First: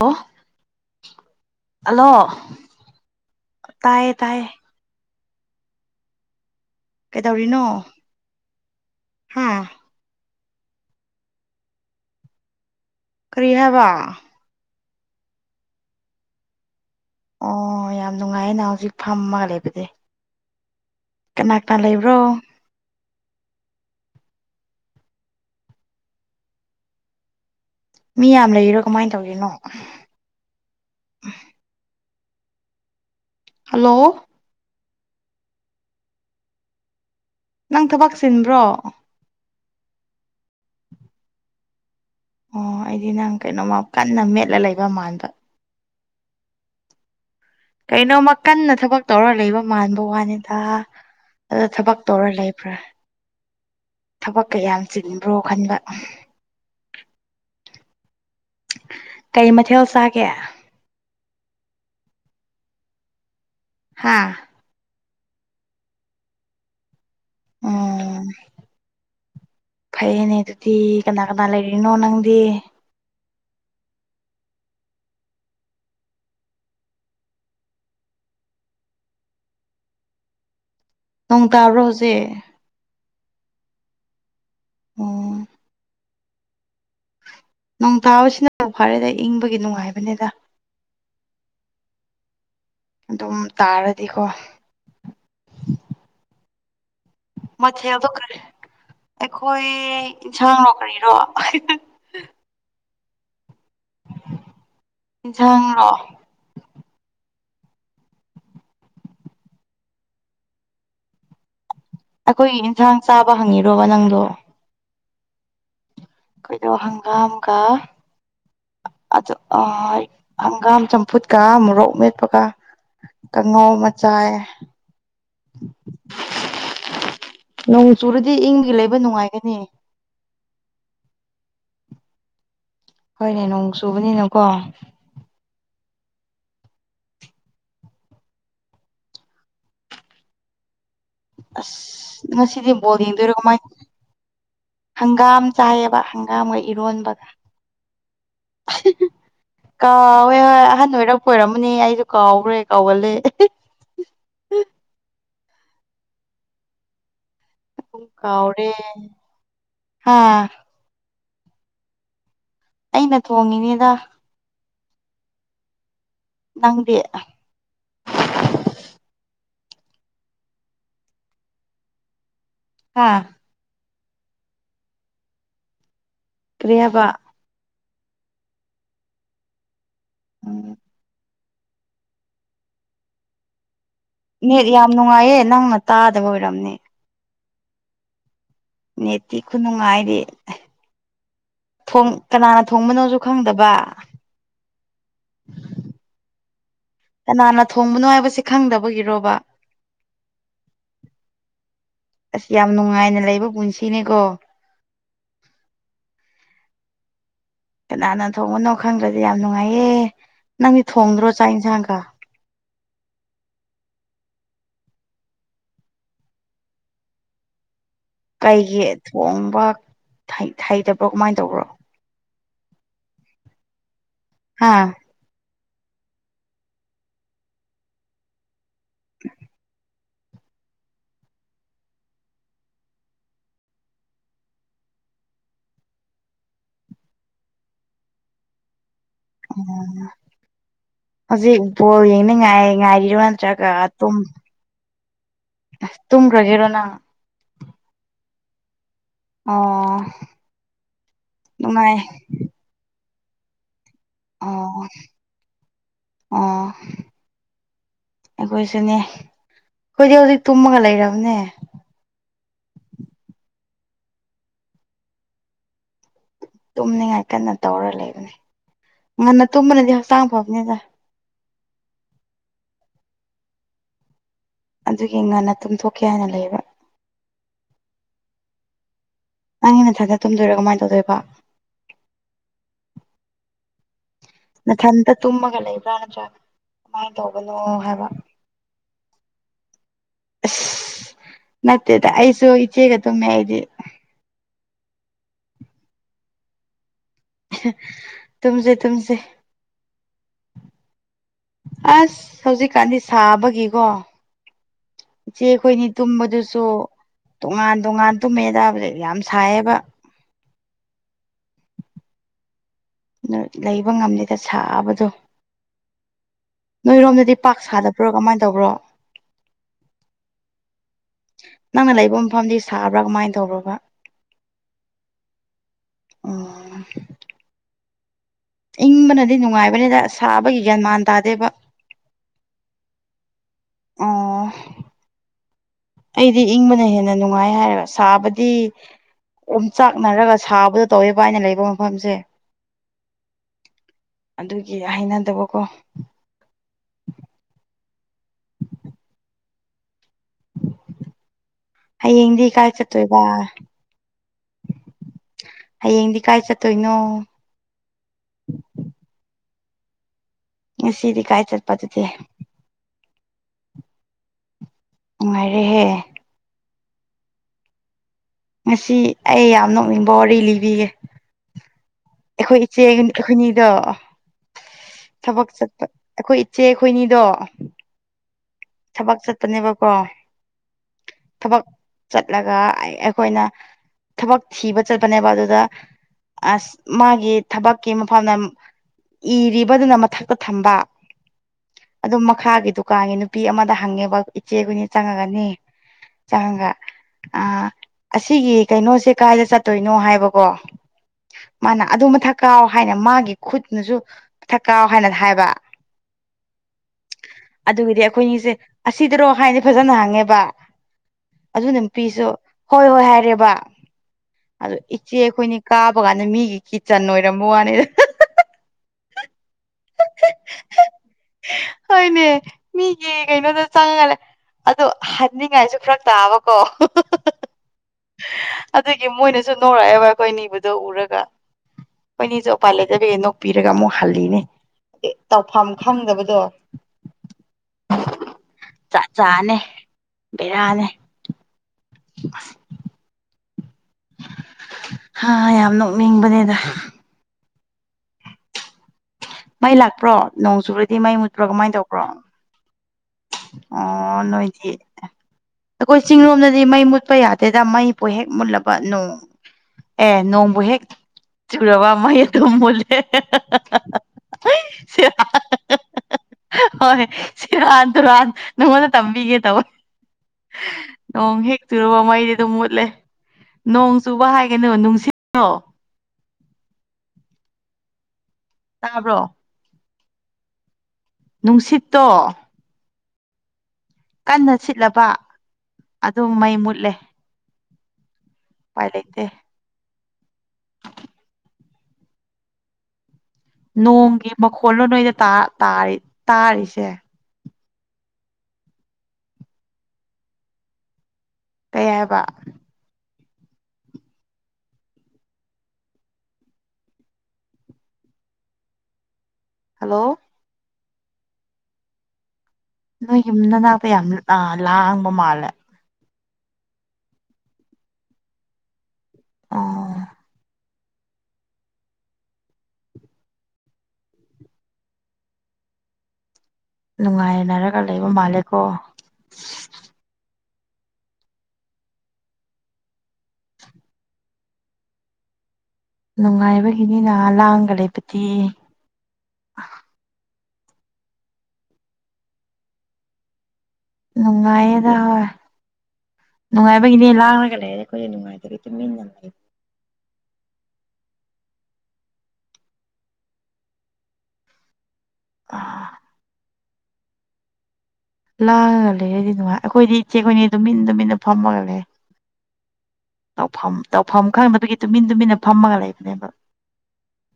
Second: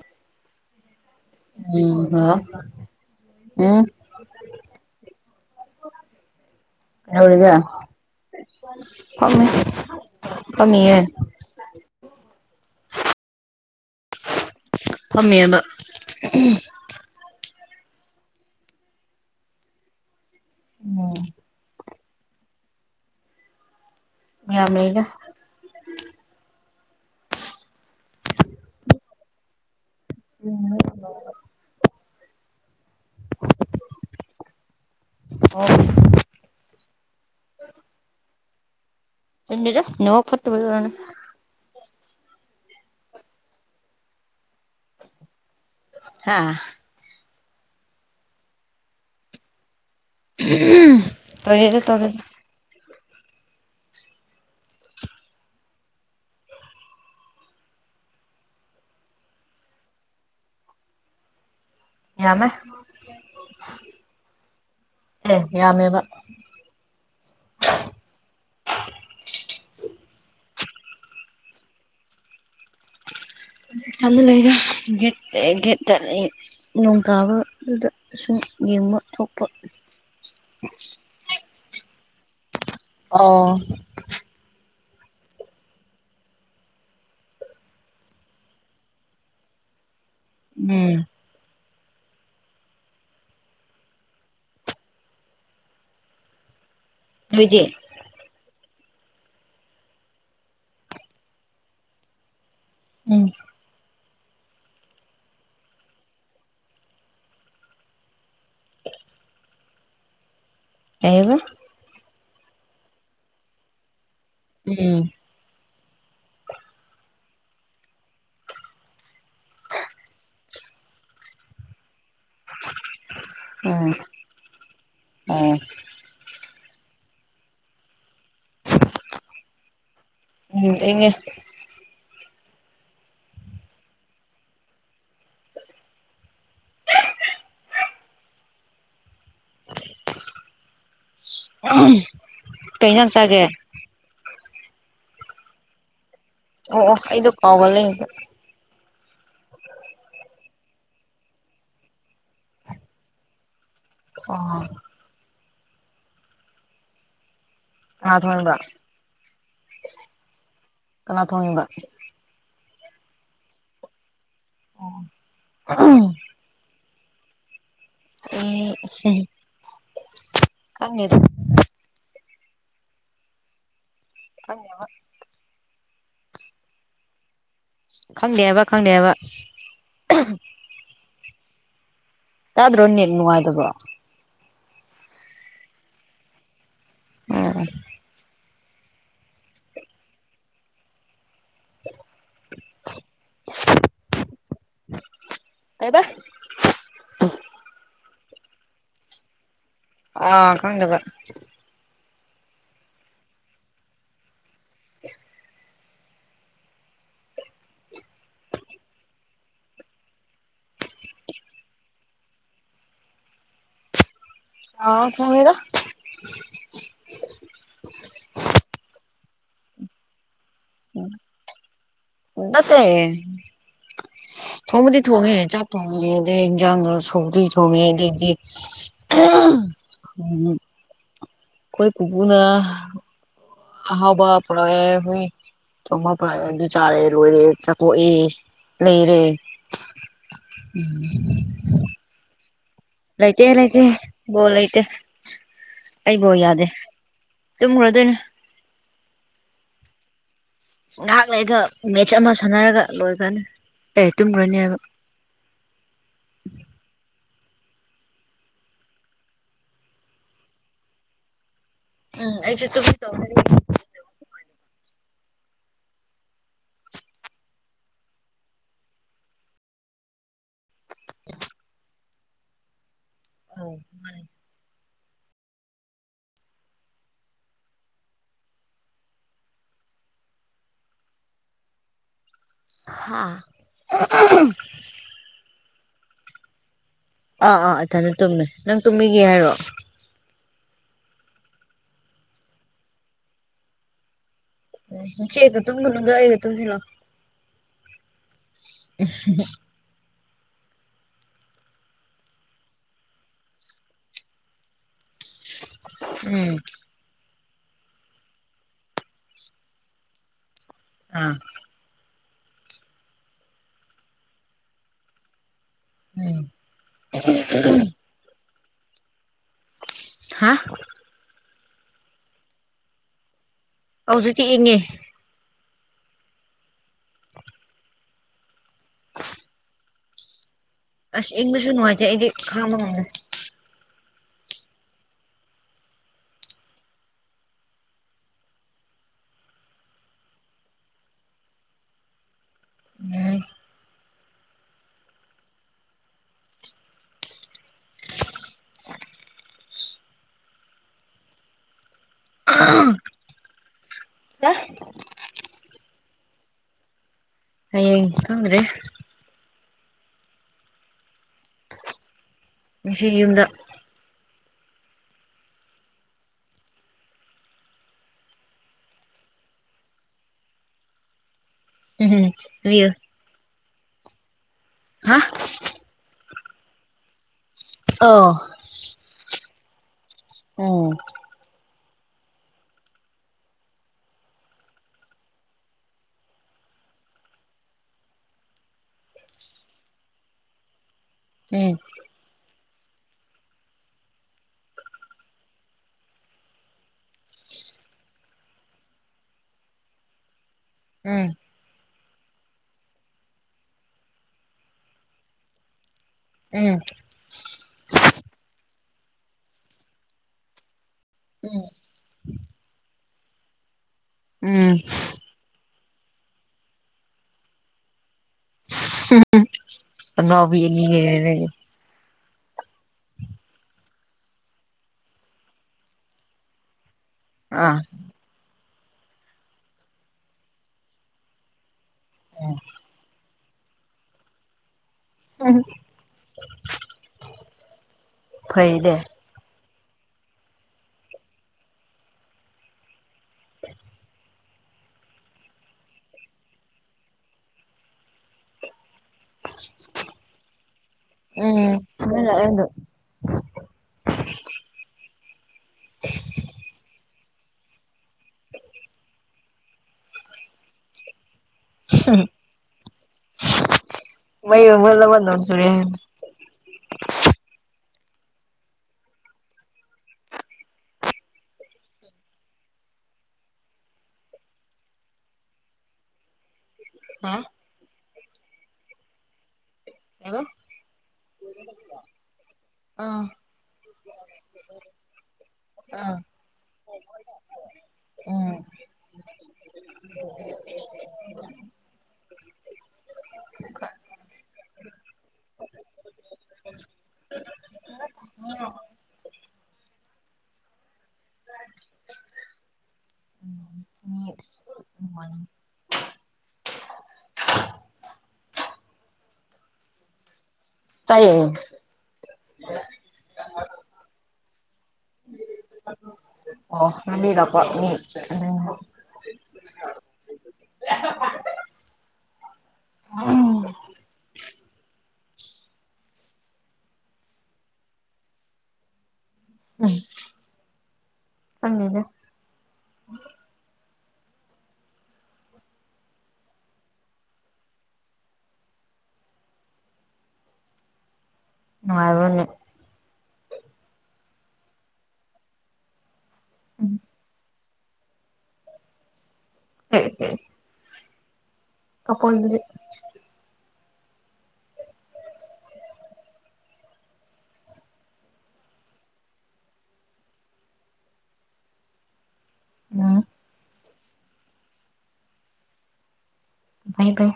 ꯑꯣ ꯍꯜꯂꯣ ꯎꯝ ꯇꯥꯏꯌꯦ ꯇꯥꯏꯌꯦ ꯀꯩꯗꯧꯔꯤꯒꯦ ꯀꯩꯗꯧꯔꯤꯅꯣ ꯐꯝꯃꯤ ꯍꯥ ꯇꯨꯝꯃꯤꯌꯦ ꯀꯔꯤ ꯍꯥꯏꯕ ꯐꯝꯃꯤꯌꯦꯕꯥ ꯑꯣ ꯌꯥꯝ ꯅꯨꯡꯉꯥꯏꯌꯦ ꯅ ꯍꯧꯖꯤꯛ ꯐꯝꯃꯒ ꯂꯩꯕꯗꯤ ꯑꯣ ꯀꯅꯥ ꯀꯅꯥ ꯂꯩꯕ꯭ꯔꯣ ꯝꯌꯥꯝ ꯂꯩꯗꯥ ꯃꯤ ꯌꯥꯝ ꯂꯩꯔꯣ ꯀꯃꯥꯏꯅ ꯇꯧꯔꯤꯅꯣ ꯎꯝ ꯊꯝꯕ [inaudible] ꯍꯜꯂꯣ ꯑꯣ ꯅꯪ ꯊꯕꯛ ꯆꯟꯕ꯭ꯔꯣ ꯗ ꯅꯣ ꯐꯠꯇꯕꯔꯅ ꯑꯣ ꯑꯩꯗꯤ ꯅꯪ ꯀꯩꯅꯣꯃ ꯀꯟꯅ ꯃꯦꯠꯂ ꯂꯩꯕ ꯃꯥꯟꯕ ꯍꯥꯥ ꯀꯩꯅꯣꯃ ꯀꯟꯅ ꯊꯕꯛ ꯇꯧꯔ ꯂꯩꯕ ꯃꯥꯟꯕ ꯋꯥꯅꯤꯗ ꯑꯗꯨꯗ ꯇꯣꯏꯂꯦꯠꯇ ꯊꯕꯛ ꯇꯣꯏꯂꯦꯠꯇ ꯇꯧꯔ ꯂꯩꯕ꯭ꯔꯥ ꯊꯕꯛ ꯀꯌꯥꯝ ꯆꯤꯟꯕ꯭ꯔꯣ ꯈꯟꯕ ꯀꯩ ꯃꯊꯦꯜ ꯆꯥꯒꯦ ꯌꯥꯃꯦ ꯍꯥꯥ ꯑꯦ ꯌꯥꯝꯃꯕ [unintelligible] ꯐꯩꯅꯦ ꯑꯗꯨꯗꯤ ꯀꯅꯥ ꯀꯅꯥ ꯂꯩꯔꯤꯅꯣ ꯅꯪꯗꯤ ꯆꯂ ꯂꯩꯒ ꯦꯠꯇꯦ ꯦꯠꯇ ꯂꯩ ꯅꯣꯡ ꯇꯥꯕꯗꯨꯗ ꯁꯨꯝ ꯌꯦꯡꯕ ꯊꯣꯛꯄ ꯅꯣꯡ ꯇꯥꯕ꯭ꯔꯣꯁꯦ ꯑ ꯑꯣ ꯅꯣꯡ ꯇꯥꯕꯁꯤꯅ ꯇꯧ ꯐꯥꯔꯦꯗ ꯏꯪꯕꯒꯤ ꯅꯨꯡꯉꯥꯏꯕꯅꯤꯗ ꯎꯝ ꯑꯗꯨꯝ ꯇꯥꯔꯗꯤꯀꯣ ꯅꯣꯏꯗꯤ ꯃꯊꯦꯜꯗꯣ ꯀꯔꯤ ꯑꯩꯈꯣꯏ ꯏꯟꯁꯥꯡꯅꯣ ꯀꯔꯤꯔꯣ ꯎꯝ ꯁꯤꯡꯪꯔꯣ ꯑꯕ ꯑꯩꯈꯣꯏꯒꯤ ꯌꯦꯟꯁꯥꯡ ꯆꯥꯕ ꯍꯪꯉꯤꯔꯣꯕ ꯅꯪꯗꯣ ꯎꯝ ꯀꯗꯣ ꯍꯪꯒꯥꯝꯒꯥ ꯑ ꯍꯪꯒꯥꯝ ꯆꯝꯐꯨꯠ ꯀ ꯃꯨꯣꯔꯣꯛꯃꯦ ꯀ ꯀꯥꯡꯉꯧ ꯃꯆꯥꯥꯏ ꯑꯥ ꯅꯣꯡ ꯆꯨꯔꯗꯤ ꯏꯪꯗꯤ ꯂꯩꯕ ꯅꯨꯡꯉꯥꯏꯒꯅꯤ ꯎꯝꯗꯤꯉ ꯍꯣꯏꯅꯦ ꯅꯣꯡ ꯆꯨꯕꯅꯤꯅꯀꯣ ꯑꯁ ꯉꯁꯤꯗꯤ ꯀꯩ ꯕꯣꯜ ꯏꯟꯖꯥꯡ ꯌꯦꯡꯗꯣꯏꯔ ꯆꯥꯒꯦ ꯀꯃꯥꯏ ꯍꯪꯒꯥꯝ ꯆꯥꯏꯌꯦꯕ ꯍꯪꯒꯥꯝꯒ ꯑꯣ ꯑꯣ ꯏꯔꯣꯟꯕꯒ ꯑꯩꯗ ꯀꯥꯎꯕꯂꯦꯗ ꯀꯥꯎꯋꯦ ꯍꯣꯏ ꯑꯍꯟ ꯑꯣꯏꯔꯞꯄ ꯑꯣꯏꯔꯝꯃꯅꯦ ꯑꯩꯁꯨ ꯀꯥꯎꯈ꯭ꯔꯦ ꯀꯥꯎꯒꯜꯂꯦ ꯑꯣ ꯀꯅꯥ ꯊꯣꯡꯉꯤꯕ ꯀꯥꯎꯔꯦ ꯍꯥꯥ ꯀꯅꯥ ꯊꯣꯡꯉꯤꯕ ꯑꯩꯅ ꯊꯣꯡꯉꯤꯅꯦꯗ ꯑ ꯅꯪꯗꯤ ꯎ ꯀꯪꯦꯗ ꯍꯥꯥ [unintelligible] ꯀꯔꯤꯍꯥꯏꯕ ꯈꯪꯗꯦꯕ ꯈꯪꯗꯦꯕ ꯎꯝ ꯑꯗ꯭ꯔꯣ ꯅꯦꯠꯅꯨꯡꯉꯥꯏꯇꯕꯔꯣ ꯅꯦꯠ ꯌꯥꯝ ꯅꯨꯡꯉꯥꯏꯌꯦ ꯅꯪꯅ ꯇꯥꯗꯕ ꯑꯣꯏꯔꯝꯅꯤ ꯎꯝ ꯅꯦꯇꯤ ꯈꯨꯅꯨꯡꯉꯥꯏꯔꯦ ꯊ ꯀꯅꯥꯅ ꯊꯣꯡꯕꯅꯣꯁꯨ ꯈꯪꯗꯕ ꯀꯥꯏꯕ ꯀꯅꯥꯅ ꯊꯣꯡꯕꯅꯣ ꯍꯥꯏꯕꯁꯦ ꯈꯪꯗꯕꯒꯤꯔꯣꯕ ꯑ ꯈꯪꯗꯕ ꯑꯁ ꯌꯥꯝ ꯅꯨꯡꯉꯥꯏꯅ ꯂꯩꯕ ꯄꯨꯟꯁꯤꯅꯦꯀꯣ ꯀꯅꯥꯅ ꯊꯣꯡꯕꯅꯣ ꯈꯪꯗ꯭ꯔꯗꯤ ꯌꯥꯝ ꯅꯨꯡꯉꯥꯏꯌꯦ ꯅꯪꯗꯤ ꯊꯣꯡꯗ꯭ꯔꯣ ꯆꯥꯛ ꯌꯦꯟꯁꯥꯡꯒ ꯑꯥꯎ ꯊꯣꯡꯉꯦꯗ ꯀꯩꯒꯤ ꯊꯣꯡꯕ ꯍꯩꯇꯕ꯭ꯔꯣ ꯀꯃꯥꯏꯅ ꯇꯧꯕ꯭ꯔꯣ ꯅꯠꯇꯦ ꯍꯥ ꯊꯣꯡꯕꯗꯤ ꯊꯣꯡꯉꯦ ꯆꯥꯛ ꯊꯣꯡꯉꯦ ꯑꯗꯩ ꯏꯟꯖꯥꯡꯗꯣ ꯁꯧꯗ꯭ꯔꯤ ꯊꯣꯡꯉꯦ ꯑꯗꯩꯗꯤ ꯎꯝ ꯈꯣꯏ ꯄꯨꯄꯨꯅ ꯍꯥꯎꯕ ꯄꯔꯒ ꯑꯦ ꯍꯣꯏ ꯆꯄ ꯑꯗꯨ ꯆꯥꯔꯦ ꯂꯣꯏꯔꯦ ꯆꯥꯛꯀꯣꯛꯑꯦ ꯂꯩꯔꯦ ꯑꯣ ꯍꯧꯖꯤꯛ ꯕꯣꯜ ꯌꯦꯡꯅꯤꯡꯉꯥꯏ ꯉꯥꯏꯔꯤꯔ ꯂꯩꯇꯦ ꯅꯠꯇ꯭ꯔꯒ ꯂꯩꯇꯦ ꯇꯨꯝ ꯕꯣꯜ ꯂꯩꯇꯦ ꯑꯩ ꯕꯣꯜ ꯌꯥꯗꯦ ꯅꯪ ꯇꯨꯝꯈ꯭ꯔꯗꯣꯏꯅꯦ ꯑꯣ ꯉꯥꯏꯍꯥꯛ ꯂꯩ ꯑꯩꯒ ꯅꯨꯡꯉꯥꯏ ꯃꯦꯠꯆ ꯑꯃ ꯁꯥꯟꯅꯔꯒ ꯂꯣꯏꯈ꯭ꯔꯅꯤ ꯑꯩ ꯑꯣ ꯇꯨꯝꯈ꯭ꯔꯅꯦꯕ ꯑꯣ ꯑꯩꯈꯣꯏꯁꯨꯅꯦ ꯑꯩꯈꯣꯏꯗꯤ ꯍꯧꯖꯤꯛ ꯇꯨꯝꯃꯒ ꯂꯩꯔꯕꯅꯦ ꯎꯝ ꯑꯩꯁꯨ ꯇꯨꯝ ꯇꯨꯝꯅꯤꯡꯉꯥꯏ ꯀꯟꯅ ꯇꯧꯔ ꯂꯩꯕꯅꯤ ꯉꯟꯅ ꯇꯨꯝꯕꯅꯗꯤ ꯍꯛꯆꯥꯡ ꯐꯕꯅꯤꯗ ꯑꯧ ꯃꯥ [unintelligible] ꯑꯗꯨꯒꯤ ꯉꯟꯅ ꯇꯨꯝꯊꯣꯛꯀꯦ ꯍꯥꯏꯅ ꯂꯩꯌꯦꯕ ꯅꯪꯒꯤ ꯅꯊꯜꯗ ꯇꯨꯝꯗꯣꯏꯔꯥ ꯀꯃꯥꯏ ꯇꯧꯗꯣꯏꯕ ꯍꯥ ꯃꯊꯜꯗ ꯇꯨꯝꯃꯒ ꯂꯩꯕ꯭ꯔ ꯅꯇ꯭ꯔ ꯑꯥ ꯑꯥ ꯏꯊꯅ ꯇꯨꯝꯃꯦ ꯅꯪ ꯇꯨꯝꯕꯤꯒꯦ ꯍꯥꯏꯔꯣ ꯑꯁ ꯅꯠꯇꯦꯗ ꯑꯩꯁꯨ ꯏꯆꯦꯒ ꯑꯗꯨꯃꯤ ꯑꯩꯗꯤ ꯏꯆꯦꯒ ꯇꯨꯝꯃꯨꯅꯨꯗ ꯑꯩꯒ ꯇꯨꯝꯁꯤ ꯂꯥꯎ ꯇꯨꯝꯁꯦ ꯇꯨꯝꯁꯦ ꯑꯁ ꯍꯧꯖꯤꯛꯀꯥꯟꯗꯤ ꯁꯥꯕꯒꯤꯀꯣ ꯏꯆꯦ ꯑꯩꯈꯣꯏꯅꯤ ꯎꯝ ꯇꯨꯝꯕꯗꯨꯁꯨ ꯇꯣꯉꯥꯟ ꯇꯣꯉꯥꯟ ꯇꯨꯝꯃꯦꯗ ꯍꯧꯖꯤꯛ ꯌꯥꯝ ꯁꯥꯏꯌꯦꯕ ꯑꯥ ꯂꯩꯕ ꯉꯝꯂꯦꯗ ꯁꯥꯕꯗꯣ ꯎꯝ ꯅꯣꯏꯔꯣꯝꯗꯗꯤ ꯄꯥꯛ ꯁꯥꯗꯕ ꯍ꯭ꯔꯣ ꯀꯃꯥꯏꯅ ꯇꯧꯕ꯭ꯔꯣ ꯍꯥꯥ ꯅꯪꯅ ꯂꯩꯕ ꯃꯐꯝꯗꯤ ꯁꯥꯕ꯭ꯔꯥ ꯀꯃꯥꯏꯅ ꯇꯧꯕ꯭ꯔꯕ ꯑꯖꯤꯛꯇꯤ ꯏꯪꯉꯦ ꯑꯣ [inaudible] ꯏꯪꯕꯅꯗꯤ ꯅꯨꯡꯉꯥꯏꯕꯅꯤꯗ ꯁꯥꯕꯒꯤ ꯖꯟ ꯃꯥꯟ ꯑꯁ ꯇꯥꯗꯦꯕ ꯑꯩꯕꯁꯨ ꯅꯨꯡꯉꯥꯏꯖꯩ ꯑꯩꯗꯤ ꯈꯥꯡꯕꯃꯝꯗ ꯑ ꯑꯩꯗꯤ ꯏꯪꯕꯅ ꯍꯦꯟꯅ ꯅꯨꯡꯉꯥꯏ ꯍꯥꯏꯔꯦꯕ ꯁꯥꯕꯗꯤ ꯑꯗꯨꯝ ꯆꯥꯛꯅꯔꯒ ꯁꯥꯕꯗꯣ ꯇꯧꯋꯦꯕ ꯍꯥꯏꯅ ꯂꯩꯕ ꯃꯐꯝꯁꯦ ꯑꯗꯨꯒꯤ ꯍꯩꯅꯗꯕꯀꯣ ꯍꯌꯦꯡꯗꯤ ꯀꯥꯏ ꯆꯠꯇꯣꯏꯕ ꯍꯌꯦꯡꯗꯤ ꯀꯥꯏ ꯆꯠꯇꯣꯏꯅꯣ ꯍꯌꯦꯡ ꯈꯪꯗꯦ ꯁꯤꯗꯤ ꯀꯥꯏ ꯆꯠꯄ ꯑꯗꯨꯗꯤ ꯃꯁꯤ ꯌꯨꯝꯗ ꯅꯨꯡꯉꯥꯏꯔꯦꯍꯦ ꯉꯁꯤ ꯑꯩ ꯌꯥꯝ ꯅꯣꯛꯅꯤꯡꯕ ꯋꯥꯔꯤ ꯂꯤꯕꯤꯒꯦ ꯎꯝ ꯑꯩꯈꯣꯏ ꯏꯆꯦ ꯂꯩꯌꯨ ꯑꯩꯈꯣꯏꯅꯤꯗꯣ ꯍꯥ ꯊꯕꯛ ꯆꯠꯄ ꯑꯩꯈꯣꯏ ꯏꯆꯦ ꯑꯩꯈꯣꯏꯅꯤꯗꯣ ꯑ ꯊꯕꯛ ꯆꯠꯄꯅꯦꯕꯀꯣ ꯎꯝ ꯊꯕꯛ ꯆꯠꯂꯒ ꯑꯩꯈꯣꯏꯅ ꯊꯕꯛ ꯊꯤꯕ ꯆꯠꯄꯅꯦꯕ ꯑꯗꯨꯗ ꯑꯁ ꯃꯥꯒꯤ ꯊꯕꯛꯀꯤ ꯃꯐꯝꯗ ꯏꯔꯤꯕꯗꯨꯅ ꯃꯊꯛꯇ ꯊꯝꯕ ꯎꯝ ꯑꯗꯨꯝ ꯃꯈꯥꯒꯤ ꯗꯨꯀꯥꯟꯒꯤ ꯅꯨꯄꯤ ꯑꯃꯗ ꯍꯪꯉꯦꯕ ꯏꯆꯦ ꯍꯣꯏꯅ ꯆꯪꯉꯒꯅꯤ ꯆꯦꯒ ꯑ ꯑꯁꯤꯒꯤ ꯀꯩꯅꯣꯁꯦ ꯀꯥꯏꯗ ꯆꯠꯇꯣꯏꯅꯣ ꯍꯥꯏꯕꯀꯣ ꯎꯝ ꯃꯥꯅ ꯑꯗꯨ ꯃꯊꯛ ꯀꯥꯎ ꯍꯥꯏꯅ ꯃꯥꯒꯤ ꯈꯨꯠꯅꯁꯨ ꯃꯊꯛ ꯀꯥꯎ ꯍꯥꯏꯅ ꯍꯥꯏꯕ ꯎꯝ ꯑꯗꯨꯒꯤꯗꯤ ꯑꯩꯈꯣꯏꯅꯤꯁꯦ ꯑꯁꯤꯗꯔꯣ ꯍꯥꯏꯗꯤ ꯐꯖꯅ ꯍꯪꯉꯦꯕ ꯎꯝ ꯑꯗꯨ ꯅꯨꯄꯤꯁꯨ ꯍꯣꯏ ꯍꯣꯏ ꯍꯥꯏꯔꯦꯕ ꯎꯝ ꯑꯗꯨ ꯁꯤ ꯑꯩꯈꯣꯏꯅ ꯀꯥꯕ ꯀꯥꯟꯗ ꯃꯤꯒꯤ ꯀꯤꯠꯆꯟ ꯑꯣꯏꯔꯝꯕ ꯋꯥꯅꯤꯗ ꯑꯣꯕꯤ ꯌꯦꯒ ꯍꯣꯏꯅꯦ ꯃꯤꯒꯤ ꯀꯩꯅꯣꯗ ꯆꯪꯉꯂꯦ ꯑꯗꯣ ꯍꯥꯏꯅꯤꯡꯉꯥꯏꯁꯨ ꯈꯔ ꯇꯥꯕꯀꯣ ꯑꯥ ꯑꯗꯨꯒꯤ ꯃꯣꯏꯅꯁꯨ ꯅꯣꯡꯔꯛꯑꯦꯕ ꯑꯩꯈꯣꯏ ꯅꯤꯗ ꯎꯔꯒ ꯃꯣꯏꯅꯤꯁꯨ ꯎꯄꯥꯏ ꯂꯩꯇꯕꯦ ꯅꯣꯛ ꯄꯤꯔꯒ ꯑꯃꯨꯛ ꯍꯜꯂꯤꯅꯦ ꯇꯧꯐꯝ ꯈꯪꯗꯕꯗꯣ ꯐꯩꯅꯦ ꯆꯥꯅꯦ ꯕꯦꯔꯥꯅꯦ [inaudible] ꯍ ꯍꯥ ꯌꯥꯝ ꯅꯣꯛꯅꯤꯡꯕꯅꯦꯗ ꯃꯩ ꯂꯥꯛꯄ꯭ꯔꯣ ꯅꯣꯡ ꯆꯨꯨꯔꯗꯤ ꯃꯩ ꯃꯨꯠꯄ꯭ꯔꯥ ꯀꯃꯥꯏꯅ ꯇꯧꯕ꯭ꯔꯣ ꯑꯗꯨ ꯑꯣ ꯅꯣꯏꯗꯤ ꯑꯩꯈꯣꯏ ꯆꯤꯂꯣꯝꯗꯗꯤ ꯃꯩ ꯃꯨꯠꯄ ꯌꯥꯗꯦ ꯑꯗꯨꯗ ꯃꯩꯄꯨ ꯍꯦꯛ ꯃꯨꯜꯂꯕ ꯅꯣꯡ ꯑꯦ ꯅꯣꯡꯕꯨ ꯍꯦꯛ ꯆꯨꯔꯕ ꯃꯩ ꯑꯗꯨꯝ ꯃꯨꯠꯂꯦ ꯃꯩ ꯑꯃꯨꯠꯂꯕ ꯅꯣꯡ ꯆꯨꯔꯦ ꯍꯣꯏ ꯁꯦ ꯔꯥꯟ ꯇꯨ ꯔꯥꯟ ꯅꯉꯣꯟꯗ ꯇꯝꯕꯤꯒꯦ ꯇꯧ ꯅꯣꯡ ꯍꯦꯛꯆꯨꯔꯕ ꯃꯩꯗꯤ ꯑꯗꯨꯝ ꯃꯨꯠꯂꯦ ꯅꯣꯡ ꯆꯨꯕ ꯍꯥꯏꯒꯅꯨ ꯅꯨꯡꯁꯤ ꯍꯥ ꯇꯥꯕ꯭ꯔꯣ ꯑꯦꯕ ꯅꯨꯡꯁꯤꯠꯇꯣ ꯑꯥ ꯀꯟꯅ ꯁꯤꯠꯂꯕ ꯑꯥ ꯑꯗꯨꯝ ꯃꯩ ꯃꯨꯠꯂꯦ ꯎꯝ ꯃꯥꯥꯏ ꯂꯩꯇꯦ ꯅꯣꯡꯒꯤ ꯃꯈꯣꯜꯂꯣ ꯅꯣꯏꯗꯇꯥ ꯇꯥꯔꯤꯁꯦ ꯫ [inaudible] ꯀꯩ ꯍꯥꯏꯕ ꯎꯝ ꯍꯜꯂꯣ ꯇꯥꯏꯌꯦ ꯅꯣꯏ ꯌꯨꯝꯗ ꯅꯥꯄ ꯌꯥꯝ ꯂꯥꯡꯕ ꯃꯥꯜꯂꯦ ꯑꯣ [unintelligible] ꯑꯣ ꯎꯝ ꯅꯨꯡꯉꯥꯏꯅꯔꯒ ꯂꯩꯕ ꯃꯥꯜꯂꯦꯀꯣ꯫ ꯎꯝ ꯈꯪꯗꯦꯗ ꯅꯨꯡꯉꯥꯏꯕꯒꯤꯅꯤꯅ ꯂꯥꯡꯉꯥꯒ ꯂꯩꯕꯗꯤ ꯅꯨꯡꯉꯥꯏꯕꯅꯦ ꯅꯨꯡꯉꯥꯏꯌꯦꯗ ꯍꯣꯏ ꯎꯝ ꯅꯨꯡꯉꯥꯏꯕꯒꯤꯅꯦ ꯂꯥꯡꯉꯒ ꯂꯩꯔꯦ꯫ ꯑꯩꯈꯣꯏꯗꯤ ꯅꯨꯡꯉꯥꯏꯇꯕꯩ ꯇꯨꯃꯤꯟꯅ ꯂꯩ [unintelligible] ꯑꯀꯣꯟꯕꯗ [inaudible] ꯂꯥꯡꯉꯒ ꯂꯩꯔꯗꯤ ꯅꯨꯡꯉꯥꯏ ꯑꯩꯈꯣꯏꯗꯤ ꯏꯆꯦꯈꯣꯏꯅꯤꯗꯤ ꯇꯨꯃꯤꯟ ꯇꯨꯃꯤꯟꯅ ꯐꯝꯃꯒ ꯂꯩꯔꯦ ꯫ ꯎꯝ ꯇꯧꯐꯝ ꯇꯧꯐꯝ ꯈꯪꯗꯕꯒꯤ ꯇꯨꯃꯤꯟ ꯇꯨꯃꯤꯟꯅ ꯐꯝꯃꯒ ꯂꯩꯕꯅꯦꯕ ꯫ ꯐꯩ ꯐꯩ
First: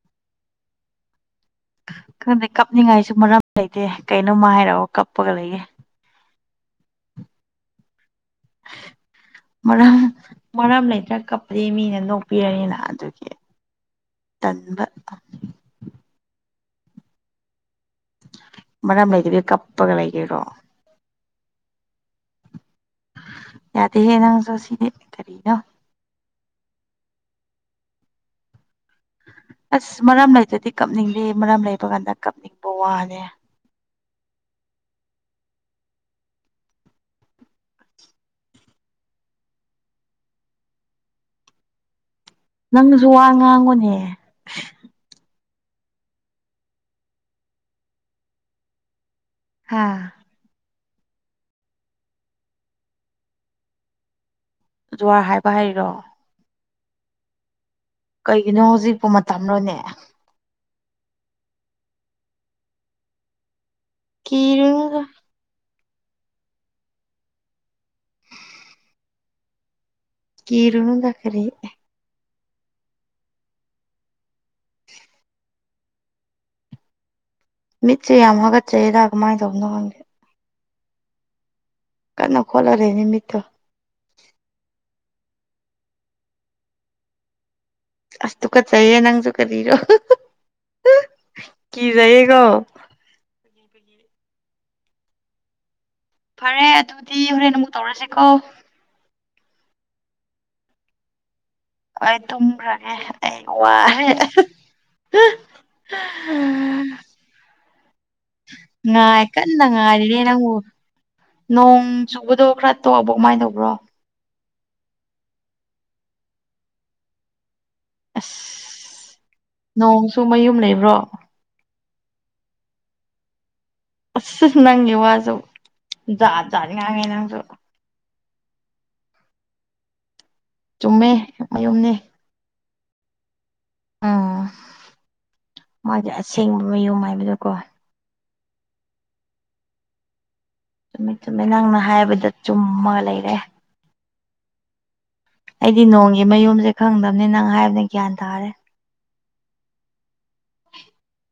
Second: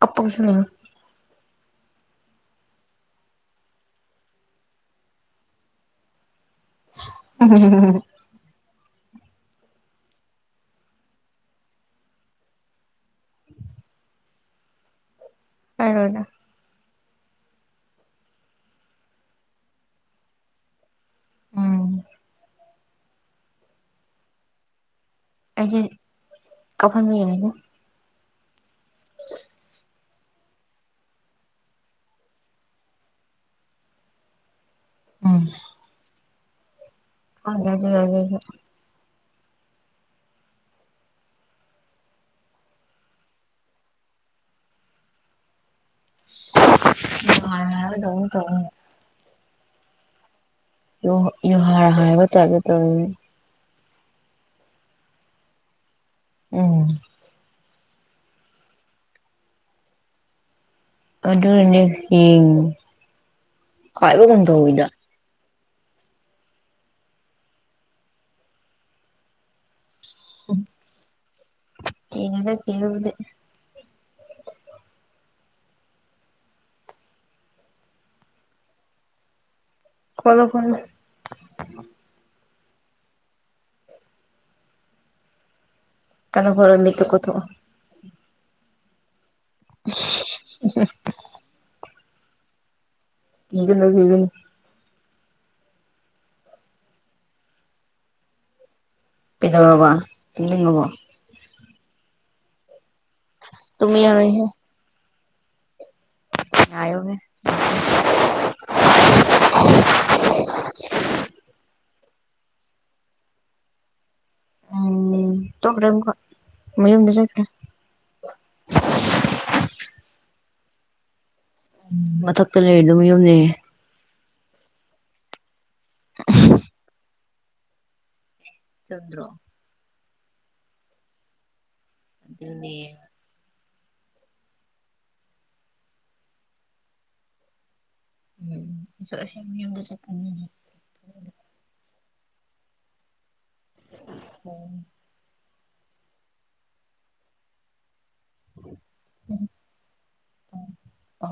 ꯀꯞꯄꯨꯁꯨꯅ ꯈꯪꯗꯦ ꯀꯞꯅꯤꯡꯉꯥꯏꯁꯨ ꯃꯔꯝ ꯂꯩꯇꯦ ꯀꯩꯅꯣꯝꯃ ꯍꯥꯏꯔꯒ ꯀꯞꯄꯒ ꯂꯩꯒꯦ ꯫ [unintelligible] [inaudible] ꯃꯔꯝ ꯃꯔꯝ ꯂꯩꯇ꯭ꯔꯥ ꯀꯞꯄꯗꯤ ꯃꯤꯅ ꯅꯣꯛꯄꯤꯔꯅꯤꯅ ꯑꯗꯨꯒꯤ ꯫ ꯇꯟꯕ ꯀꯔꯣꯅ ꯃꯔꯝ ꯂꯩꯇꯕꯤꯗ ꯀꯄꯄꯒ ꯂꯩꯒꯦꯔꯣ꯫ ꯎꯝ ꯌꯥꯗꯍꯦ ꯅꯪꯁꯨ ꯑꯁꯤꯗꯤ ꯀꯔꯤꯅꯣ ꯫ [unintelligible] [inaudible] ꯑꯁ ꯃꯔꯝ ꯂꯩꯇꯗꯤ ꯀꯞꯅꯤꯡꯗꯦ ꯃꯔꯝ ꯂꯩꯕ ꯀꯥꯟꯗ ꯀꯞꯅꯤꯡꯕ ꯋꯥꯅꯦ ꯫ ꯎꯝ ꯈꯪꯗꯦ [unintelligible] ꯑꯗꯨ ꯅꯪꯁꯨ ꯋꯥ ꯉꯥꯡꯉꯨꯅꯦ [unintelligible] ꯍꯥꯥ ꯌꯨ ꯌꯨꯍꯔ ꯍꯥꯏꯕ ꯇꯥꯏ ꯇꯧꯋꯤ ꯫ ꯖꯨꯋꯥꯔ ꯍꯥꯏꯕ ꯍꯥꯏꯔꯣ ꯫ ꯎꯝ ꯀꯩꯒꯤꯅꯣ ꯍꯧꯖꯤꯛꯄꯨ ꯃꯇꯝꯔꯣꯅꯦ ꯑꯗꯨꯔꯅꯦ ꯌꯦꯡ ꯍꯥꯏꯕ ꯀꯨꯝ ꯇꯧꯋꯤꯗ ꯀꯤꯔꯨꯅꯨꯗ ꯀꯤꯔꯨꯅꯨꯗ ꯀꯔꯤ ꯀꯤꯗꯦꯗ ꯀꯤꯕꯕꯨꯗꯤ ꯃꯤꯠꯁꯦ ꯌꯥꯝ ꯍꯥꯒꯠꯆꯩꯔ ꯀꯃꯥꯏꯅ ꯇꯧꯅꯣ ꯈꯪꯗꯦ ꯫ ꯀꯣꯂꯣ ꯐꯣꯂꯣ ꯀꯟꯅ ꯈꯣꯂꯔꯦꯅꯦ ꯃꯤꯠꯇꯣ ꯫ ꯀꯟꯅ ꯀꯣꯠꯂꯣ ꯃꯤꯠꯇꯣ ꯀꯣꯠꯊꯣꯛꯑꯣ ꯫ ꯑꯁ ꯇꯨ ꯀꯠꯆꯩꯌꯦ ꯅꯪꯁꯨ ꯀꯔꯤꯔꯣ ꯀꯤꯖꯩꯌꯦꯀꯣ ꯫꯫ ꯀꯤꯒꯅꯨ ꯀꯤꯒꯅꯨ ꯫ ꯐꯔꯦ ꯑꯗꯨꯗꯤ ꯍꯣꯔꯦꯟ ꯅꯪꯕꯨ ꯇꯧꯔꯁꯦꯀꯣ ꯄꯤꯗꯧꯔꯕ ꯇꯝꯅꯤꯡꯉꯕꯣ ꯑꯩ ꯇꯨꯝꯈ꯭ꯔꯒꯦ ꯑꯩ ꯋꯥꯔꯦ ꯇꯨꯝꯃꯤꯔꯣꯏꯍꯦ ꯅꯥꯏꯣ ꯃ ꯉꯥꯏ ꯀ ꯉꯥꯏꯅ ꯅꯣꯡ ꯆꯨꯕꯗꯣ ꯈꯔ ꯇꯣꯛꯑꯕꯣ ꯀꯃꯥꯏꯅ ꯇꯧꯕ꯭ꯔꯣ ꯎꯝ ꯇꯣꯛꯈ꯭ꯔꯥ ꯑꯃꯀꯣ ꯃꯌꯨꯝꯗ ꯆꯠꯈ꯭ꯔꯥ ꯑꯁ ꯅꯣꯡꯁꯨ ꯃꯌꯨꯝ ꯂꯩꯕ꯭ꯔꯣ ꯎꯝ ꯃꯊꯛꯇ ꯂꯩ ꯑꯗꯨꯝ ꯌꯨꯝꯗꯩ ꯑꯁ ꯅꯪꯒꯤ ꯋꯥꯁꯨ ꯖꯥꯠ ꯖꯥꯠ ꯉꯥꯡꯉꯦ ꯅꯪꯁꯨ ꯆꯟ꯭ꯔꯣ ꯆꯨꯝꯃꯦ ꯃꯌꯨꯝꯅꯤ ꯑꯗꯨꯅꯦ ꯎꯝ ꯃꯥꯒꯤ ꯑꯁꯦꯡꯕ ꯃꯌꯨꯝ ꯍꯥꯏꯕꯗꯣꯀꯣ ꯎꯝꯁ ꯃꯤ ꯌꯗ ꯆꯀꯔ ꯆꯨꯝꯃꯤ ꯆꯨꯝꯃꯤꯠ ꯅꯪꯅ ꯍꯥꯏꯕꯗ ꯆꯨꯝꯃꯒ ꯂꯩꯔꯦ ꯍ ꯑꯩꯗꯤ ꯅꯣꯡꯒꯤ ꯃꯌꯨꯝꯁꯦ ꯈꯪꯗꯕꯅꯤ ꯅꯪ ꯍꯥꯏꯕꯅ ꯒ꯭ꯌꯥꯟ ꯇꯥꯔꯦ ꯎ ꯑ